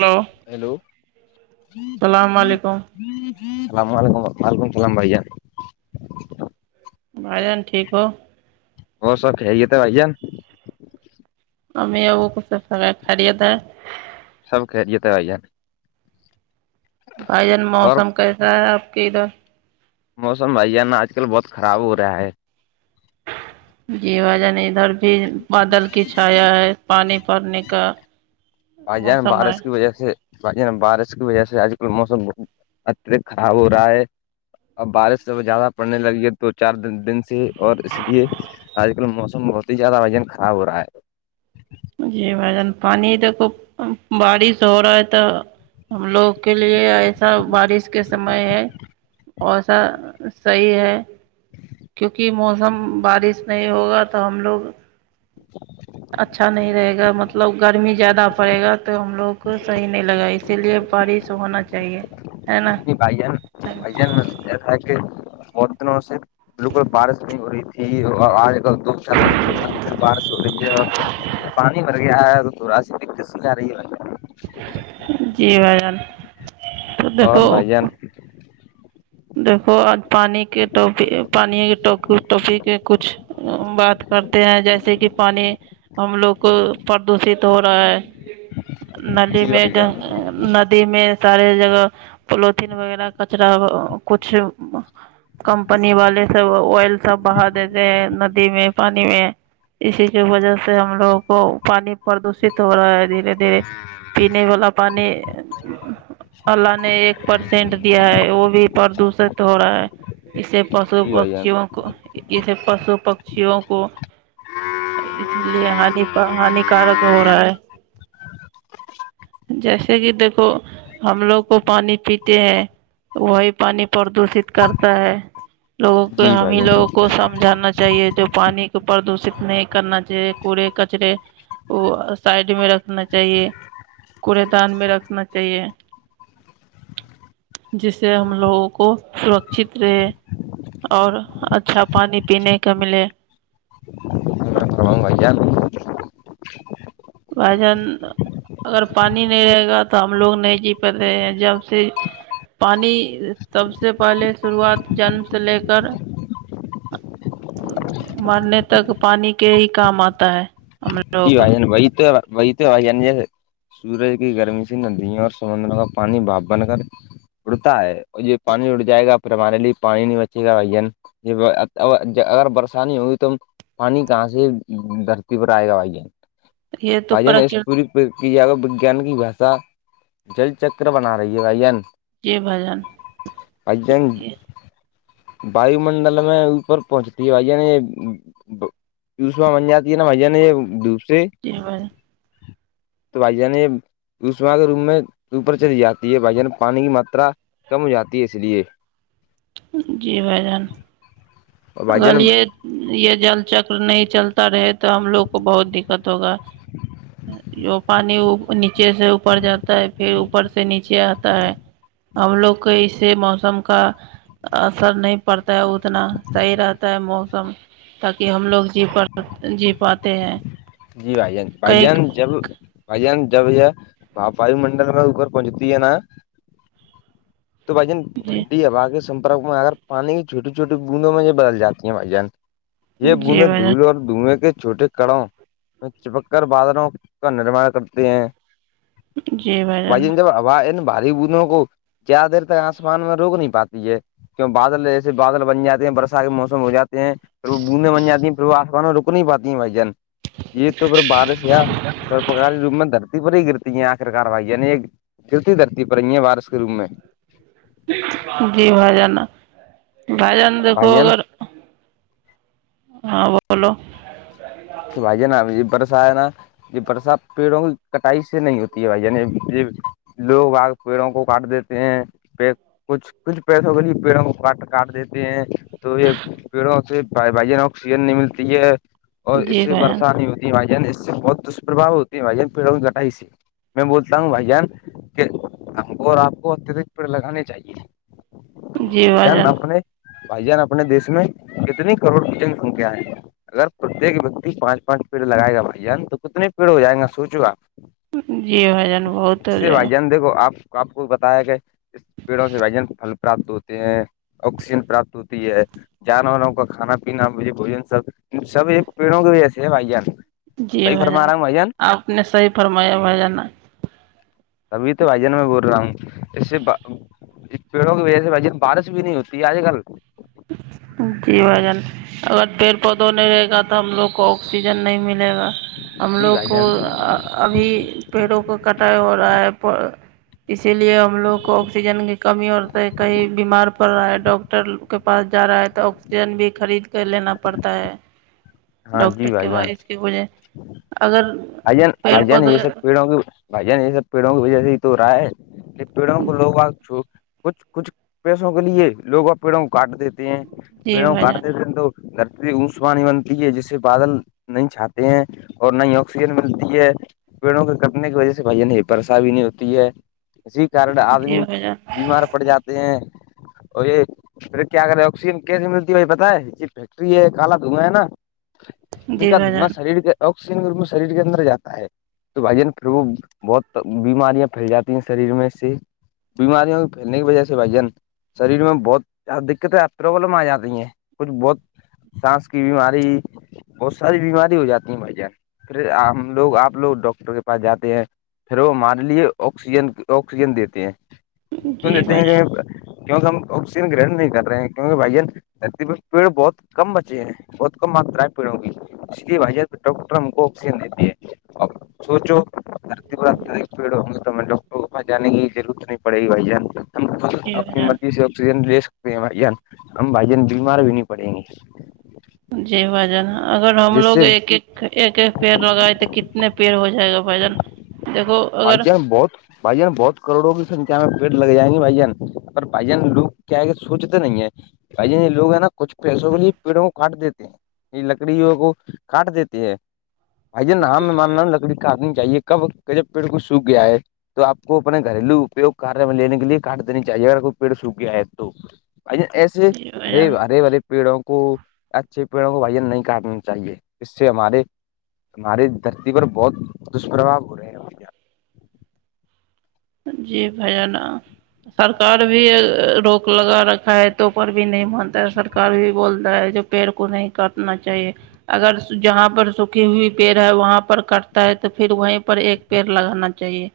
hello hello السلام علیکم السلام علیکم وعلیکم السلام بھائی جان بھائی جان ٹھیک ہو اور سب خیریت ہے بھائی جان ام آب کو س سگ خڑیا د [inaudible] سب خیریت ہے بھائی جان بھائی جان اور موسم کیسا ہے آپ کے ادھر موسم بھائی جان آج کل بہت خراب ہو رہا ہے جی بھائی جان ادھر بھی بادل کی چھایا ہے پانی پڑنے کا بھائی جان موسم ہے بارس کی وجہ سے بھائی جان بارش کی وجہ سے آج کل موسم بہت اتیہک خراب ہو رہا ہے اب بارش سے زیادہ پڑنے لگی ہے تو دو چار دن سے اور اس لیے آج کل موسم بہت ہی زیادہ وجن خراب ہو رہا ہے جی بھائی جان پانی دیکو بارش ہو رہا ہے تو ہم لوگ کے لیے ایسا بارش کے سمے ہے اور سا صحیح ہے کیونکہ موسم بارش نہیں ہوگا تو ہم لوگ [unintelligible] [unintelligible] اچھا نہیں رہے گا مطلب گرمی زیادہ پڑے گا تو ہم لوگ کو صحیح نہیں لگا اسی لیے بارش ہونا چاہیے ہے نا نی بائی جان بائی جان [unintelligible] کہ بہت دنوں سے بلکل بارش نہیں ہو رہی تھی اور آج بارش ہو رہی ہے اور پانی بھر گیا ہے تو تھوڑا سا [inaudible] ست سگ رہی ل ہے [unintelligible] [inaudible] جی بھائی جان تو اور بھائی جان دھو آج پانی کے ٹپی پانی ٹوپی کے کچھ [inaudible] بات کرتے ہیں جیسے کہ پانی ہم لوگ کو پردوشت ہو رہا ہے نلی جی میں بھائی جان دی میں سارے جگہ پلیوتھن وغیرہ کچرا کچھ کمپنی والے سب آئل سب بہا دیتے ہیں ندی میں پانی میں اسی کی وجہ سے ہم لوگوں کو پانی پردوشت ہو رہا ہے دھیرے دھیرے پینے والا پانی اللہ نے ایک پرسینٹ دیا ہے وہ بھی پردوشت ہو رہا ہے اسے پشو جی بھائی جان پکشیوں کو اسے پشو پکشیوں کو اسی لیے ہانی ہانی کارک ہو رہا ہے جیسے کہ دیکھو ہم لوگ کو پانی پیتے ہیں وہی پانی پردوشت کرتا ہے لوگوں کو جی بھائی ہمیں جان لوگوں کو سمجھانا چاہیے جو پانی پردوشت نہیں کرنا چاہیے کوڑے کچرے وہ سائڈ میں رکھنا چاہیے کوڑے دان میں رکھنا چاہیے جسے ہم لوگوں کو سرکچھت رہے اور اچھا پانی پینے کا ملے بھایی جان وجن [inaudible] اگر پانی نہیں رہے گا تو ہم لوگ نہیں جی پاتے ہیں جب سے پانی سب سے پہلے شروعات جنم سے لے کر مرنے تک پانی کے ہی کام آتا ہے ہم لوگوں جی کا بائی بھائی تو [inaudible] وہی تو آ جانی سورج کی گرمی سے ندیوں اور سمندروں کا پانی بھاپ بن کر اڑتا ہے اور یہ پانی اڑ جائے گا پھر ہمارے لیے پانی نہیں بچے گا بھایی جان ج اگر برسانی ہوگی تو پانی کہاں سے دھرتی پر آئے گا بھائی یہ تو بھایی جان اس پرکر پوری کی جائے گا وجان کی بھاشا جل چکر بنا رہی ہے گ ین [inaudible] جی بھائی جان ان [inaudible] جی واو منڈل میں اوپر پہنچتی ہے بھائی نے [inaudible] چشما بن جاتی ہے نا بھن یہ دوپ سے [inaudible] جی ب [inaudible] تو بھایی جان یہ دشم کے روم میں اوپر چلی جاتی ہے بھائی جان پانی کی ماترا کم ہو جاتی ہے اس لیے جی بھائی جان اور بھائی جان اگلیے یہ جل چکر نہیں چلتا رہ [inaudible] تو ہم لوگ کو بہت دقت ہوگا جو پانی اہ نیچے سے اوپر جاتا ہے پھر اوپر سے نیچے آتا ہے ہم لوگ کو اس سے موسم کا اثر نہیں پڑتا ہے اتنا صحیح رہتا ہے موسم تاکہ ہم لوگ جی پ جی پاتے ہیں جی بھائی جان بھائی کئی جان جب بھ جان جب یہاںپ واو منڈل میں اھر پہنچتی ہے نا [inaudible] تو بھائی جن جی ٹھنڈی ہوا کے سمپرک میں اگر پانی کی چھوٹی چھوٹی بوندوں میں یہ بدل جاتی ہیں بھائی جان یہ جی بوند بھائی دھولیں جان اور دھوئیں کے چھوٹے کڑاوں چپک کر بادلوں کا نرمان کرتے ہیں جی بھائی جان وجن جب واہ ان بھاری بندوں کو زیادہ دیر تک آسمان میں روک نہیں پاتی ہے کیوں بادل جیسے بادل بن جاتے ہیں برسات کے موسم ہو جات ہے ہیں پھر وہ بوندیں بن جاتی ہیں پھر وہ آسمان میں رک نہیں پاتی ہیں بھائی جان یہ تو پھر بارش یا پھر پک جوم میں در [inaudible] پر ہی گرتی ہیں آخر کاروائی عنی ایک گرتی دھرتی پر رہ ہیں وارس کے روم میں [inaudible] جی بھایی جان بھایی جان دیکھو اگر ہاں بولو بھائیے نا بر سا ہے نا [inaudible] یہ برسات پیڑوں کی کٹائی سے نہیں ہوتی ہے بھائی جان یہ لوگ آگ پیڑوں کو کاٹ دیتے ہیں پ کچھ کچھ پیسوں کے لیے پیڑوں کو کاٹ کاٹ دیتے ہیں تو یہ پیڑوں سے بھائی بھائی جان آکسیجن نہیں ملتی ہے اور اس جی سے بھائی جان برسات نہیں ہوتی ہے بھائی جان اس سے بہت دشپربا ہوتی ہے بھائی جان پیڑوں کی کٹائی سے میں بولتا ہوں بھائی جان کہ ہم کو اور آپ کو اتدک پیڑ لگانے چاہیے جی بھائی جان اشانپنے [inaudible] بھائی جان اپنے دیش میں کتنی کروڑ کی جن سنکھیا ہے اگر پرتیک ویکتی پانچ پانچ پیڑ لگائے گا بھائی جان تو کتنے پیڑ ہو جائےیں گا سوچو آپ جی بھائی جان بہت ہو سے جائے بھائی گا جان دیکھو آپ آپ کو بتایا ہے کہ اس پیڑوں سے بل [inaudible] پراپت ہوتے ہیں آکسیجن پراپت ہوتی ہے جانوروں کا کھانا پینا مجھے بوجن سب سب پیڑوں کے وجہ سے ہے بھائی جان جی صحیح بھائی فرما جان رہا ہوں آپ نے صحیح فرمایا بھایی جان ابھی تو بھائی جان میں بول رہا ہوں ایسے جی پیڑوں کی وجہ سے بھایی جان بارش بھی نہیں ہوتی ہے آج کل جی بھایی جان اگر پیڑ پودوں نہیں رہے گا تو ہم لوگ کو آکسیجن نہیں ملے گا ہم جی لوگ بھائی کو جان ابھی پیڑوں کو کٹائی ہو رہا ہے اسی لیے ہم لوگ کو آکسیجن کی کمی ہوتا ہے کہیں بیمار پڑ رہا ہے ڈاکٹر کے پاس جا رہا ہے تو آکسیجن بھی خرید کر لینا پڑتا ہے ہاں ڈاکٹر جی کے بھائی ب جان اس کی وجے اگر [inaudible] بھائی جان پیڑ بھایی جان پودے یہ سب پیڑوں کی بھائی جان یہ سب پیڑوں کی وجہ سے ہی تو ہو رہا ہے پیڑوں کو لو باگ چوں [inaudible] کچھ کچھ پیسوں کے لیے لوگ اب پیڑوں کو کاٹ دیتے ہیں جی پیڑوں کو بھائی کاٹ جان دیتے ہیں تو درتی اون پانی بنتی ہے جس سے بادل نہیں چھاتے ہیں اور نہیں [inaudible] آکسیجن ملتی ہے پیڑوں کے کٹنے کی وجہ سے بھائی نہیں برشا بھی نہیں ہوتی ہے اسی کارن جی آدمی بھائی جان بیمار پڑ جاتے ہیں اور یہ پھر کیا کرے آکسیجن کیسے ملتی ہے بھائی پتہ ہے یہ فیکٹری ہے کالا دھواں ہے نا ان جی کا بھائی دھواں جان شریر کے آکسیجن کے روپ میں شریر کے اندر جاتا ہے تو بھائی جان پھر وہ بہت بیماریاں پھیل جاتی ہیں شریر میں سے بیماریوں کے پھیلنے کی وجہ سے بھائی جان [inaudible] شریر میں بہت دقتیں ہے پرابلم آ جاتی ہیں کچھ بہت سانس کی بیماری بہت ساری بیماری ہو جاتی ہیں بھائی جان پھر ہم لوگ آپ لوگ ڈاکٹر کے پاس جاتے ہیں پھر وہ مان لیے آکسیجن آکسیجن دیتے ہیں کیوں جی دیتے بھائی ہیں جان کہیں کیونکہ ہم آکسیجن گرہن نہیں کر رہے ہیں کیونکہ بھائ جان دھرتی پر پیڑ بہت کم بچے ہیں بہت کم ماترا ہے پیڑوں کی اس کی وجہ ڈاکٹر ہم کو آکسیجن دیتی ہے ا سوچو دھرتی پر پیڈ کو پاں جانے کی رورت نہیں پے گی بائی جان جی بھائی تو [inaudible] جان مرجیسی آکجن [inaudible] بھائیان ہم بھائی جان بیمار بھی نہیں پڑیں گے [inaudible] جی بھایی جان اگر ہم جس لوگ سے ایک ایک ایک ایک پیڑ لگائے تو کتنے پیڑ ہو جائے گا بھائی جان دیکھو بھائی اگر جان بہت بھائی جان بہت کروڑوں کی سکھیا میں پیڑ لگ جائیں گے بھائی جان پر بھائی جان لوگ کیا سوچتے نہیں ہیں بھائی جان لوگ ہیں نا کچھ پیسوں کے لیے پیڑوں کو کاٹ دیتے ہیں یہ لکڑیوں کو کاٹ دیتی ہے بھائی جان [unintelligible] لکڑی کاٹنی چاہیے کب جب پیڑ کو سوکھ گیا ہے تو آ پکو اپنے گھریلو اپیوگ کار میں لینے کے لیے کاٹ دینی چاہیے اگر کوئی پیڑ سوکھ گیا ہے تو ایسے جی بھائی ارے جان ارے برے پیڑوں کو اچھے پیڑوں کو بھ نہیں کاٹنا چاہیے اس سے ہمارے ہمہاری دھرتی پر بہت دشپربا ہو رہا ہے جی بھای جان آ سرکار بھی روک لگا رکھا ہے توپر بھی نہیں مانتا ہے سرکار بھی بولتا ہے جو پیڑ کو نہیں کاٹنا چاہیے اگر جہاں پر سوکھی ہوئی پیڑ ہے وہاں پر کٹتا ہے تو پھر وہیں پر ایک پیڑ لگانا چاہیے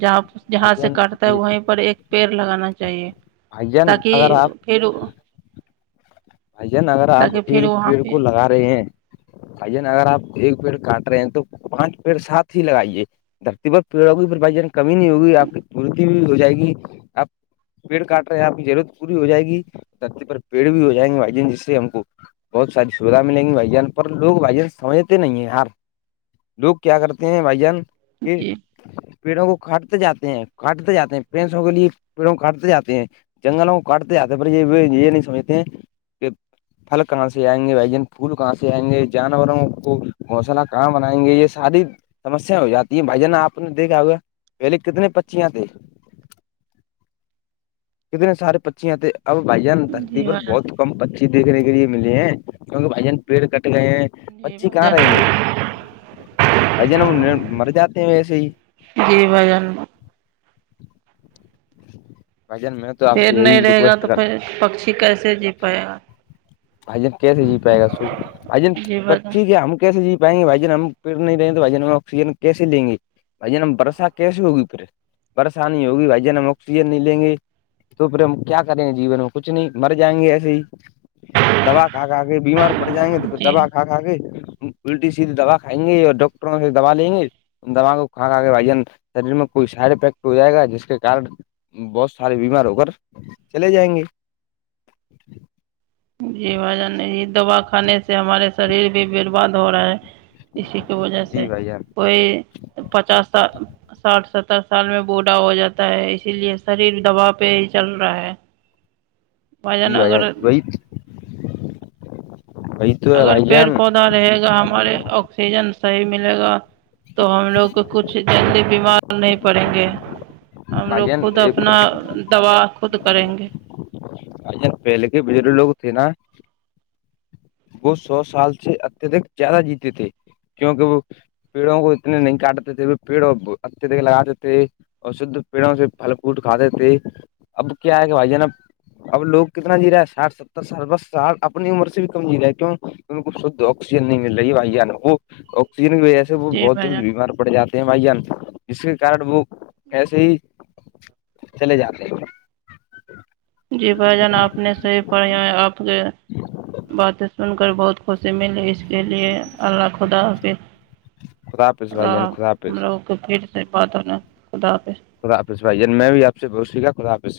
جہاں بھائی جہاں سے کاٹتا ہے جان وہیں پر ایک پیڑ لگانا چاہیے بھائی جان اگر تاکہ آپ [unintelligible] بھائی جان اگر آپ تاکہ پھر ایک وہاں پیڑ پہ کو لگا رہے ہیں بھائی جان ن اگر آپ ایک پیڑ کاٹ رہے ہیں تو پانچ پیڑ ساتھ ہی لگائیے دھرتی پر پیڑ ہوگی پر بھائی ج کمی نہیں ہوگی آپ کی پورتی بھی ہو جائے گی آپ پیڑ کاٹ رہے ہیں آپ کی ضرورت پوری ہو جائے گی تتے پر پیڑ بھی ہو جائ گے جس سے ہم کو بہت ساری سویدھا ملیں گی بھائی جان پر لوگ بھائی جان سمجھتے نہیں ہیں یار لوگ کیا کرتے ہیں بھائی جان کے جی پیڑوں کو کاٹتے جاتے ہیں کاٹتے جاتے ہیں پیسوں کے لیے پیڑوں کو کاٹتے جاتے ہیں جنگلوں کاٹتے آتے پر یہ یہ نہیں سمجھتے کہ پھل کہاں سے آئیں گے وجن پھول کہاں سے آئیں گے جانوروں کو گوسلہ کہاں بنائیں گے یہ ساری سمسیا ہو جاتی ہیں بھائی جان آپ نے دیکھا ہوگا پہلے کتنے پچیاں تھے [inaudible] کتے سار ے پچیا تھے اب بھائی جان دھرتی جی پر بھائی بہت کم پچی دیکھنے کے لیے ملے ہیں کیونکہ بھائی جان پیڑ کٹ گئے ہیں جی بچی بھائی کہاں رہیں گے جان بھائی جان انہیں مر جاتے ہیں ویسے ہی جی بھائی جان بھائی جان میں تو آپ پیر سے نہیں یہی رہے گا ریکویسٹ تو کر پھر پکشی کیسے جی پائے گا [unintelligible] کیسے جی جی بھائی جان پائیں گے بھائی جان ہم پھر نہیں رہیں گے بھائی ج ہم آکسیجن کیسے لیں گے بھائی جان ہم برسہ کیسسی ہوگی پھر پریشانی ہوگی بھائی جان ہم آکسیجن نہیں لیں گے تو پھر ہم کیا کریں گے جیون میں کچھ نہیں مر جائیں گے ایسے ہی دوا کھا کھاکے بیمار پڑ جائیں گے تو پھر جی دواھا کے الٹی سیدھی دوا کھائیں گے اور ڈاکٹروں سے دوا لیں گے ان دواغوں کو کھا کے ون شریر میں کوئی سائڈ افیکٹ ہو جائے گا جس کے کار ن بہت سارے بیمار ہو کر چلے جائیں گے جی بھائی جان یہ دوا کھانے سے ہمارے شریر بھی برباد ہو رہا ہے اسی کی وجہ سے جی بھائی جان کوئی پچاس سال ساٹھ ستر سال میں بوڑھا ہو جاتا ہے اسی لیے شریر دباؤ پہ ہی چل رہا ہے جی جان بھائی اگر جان وہ و اگر پیڑ پودا رہے گا ہمارے آکسیجن صحیح ملے گا تو ہم لوگ کو کچھ جلدی بیمار نہیں پڑھیں گے ہم لوگ آجن خود اپنا دوا خود کریں گے اچھا پہلے کے بجر لوگ تھے نا وہ سو سال سے اتدک زیادہ جیتے تھے کیونکہ وہ پیڑوں کو اتنے نہیں کاٹتے تھے پیڑوں کو لگاتے تھے اور شد پیڑوں سے پھل فریٹ کھاتے تھے اب کیا ہے کہ بھائی جان اب لوگ کتنا جی رہا ہے ساٹھ ستر سال بس سال اپنی عمر سے بھی کی شد آکسیجن نہیں مل رہی بھائی جان وہ اسی کی وجہ سے وہ جی بہت بھائی جلد جان بیمار پڑ جاتے ہیں بھائی جان جس کے کارن وہ ایسی ہی چلے جاتے ہیں جی بھائی جان آپ نے صحیی پڑھیا آپ کے باتیں سن کر بہت خوشی ملی اسی لیے اللہ خدا حافظ خدا حافظ بھائی اللہ جان خدا ہم حافظ لوگ تو پھر سے بات ہوا خدا حافظ خدا حافظ بھائی جان میں بھی آپ سے گا خدا حافظ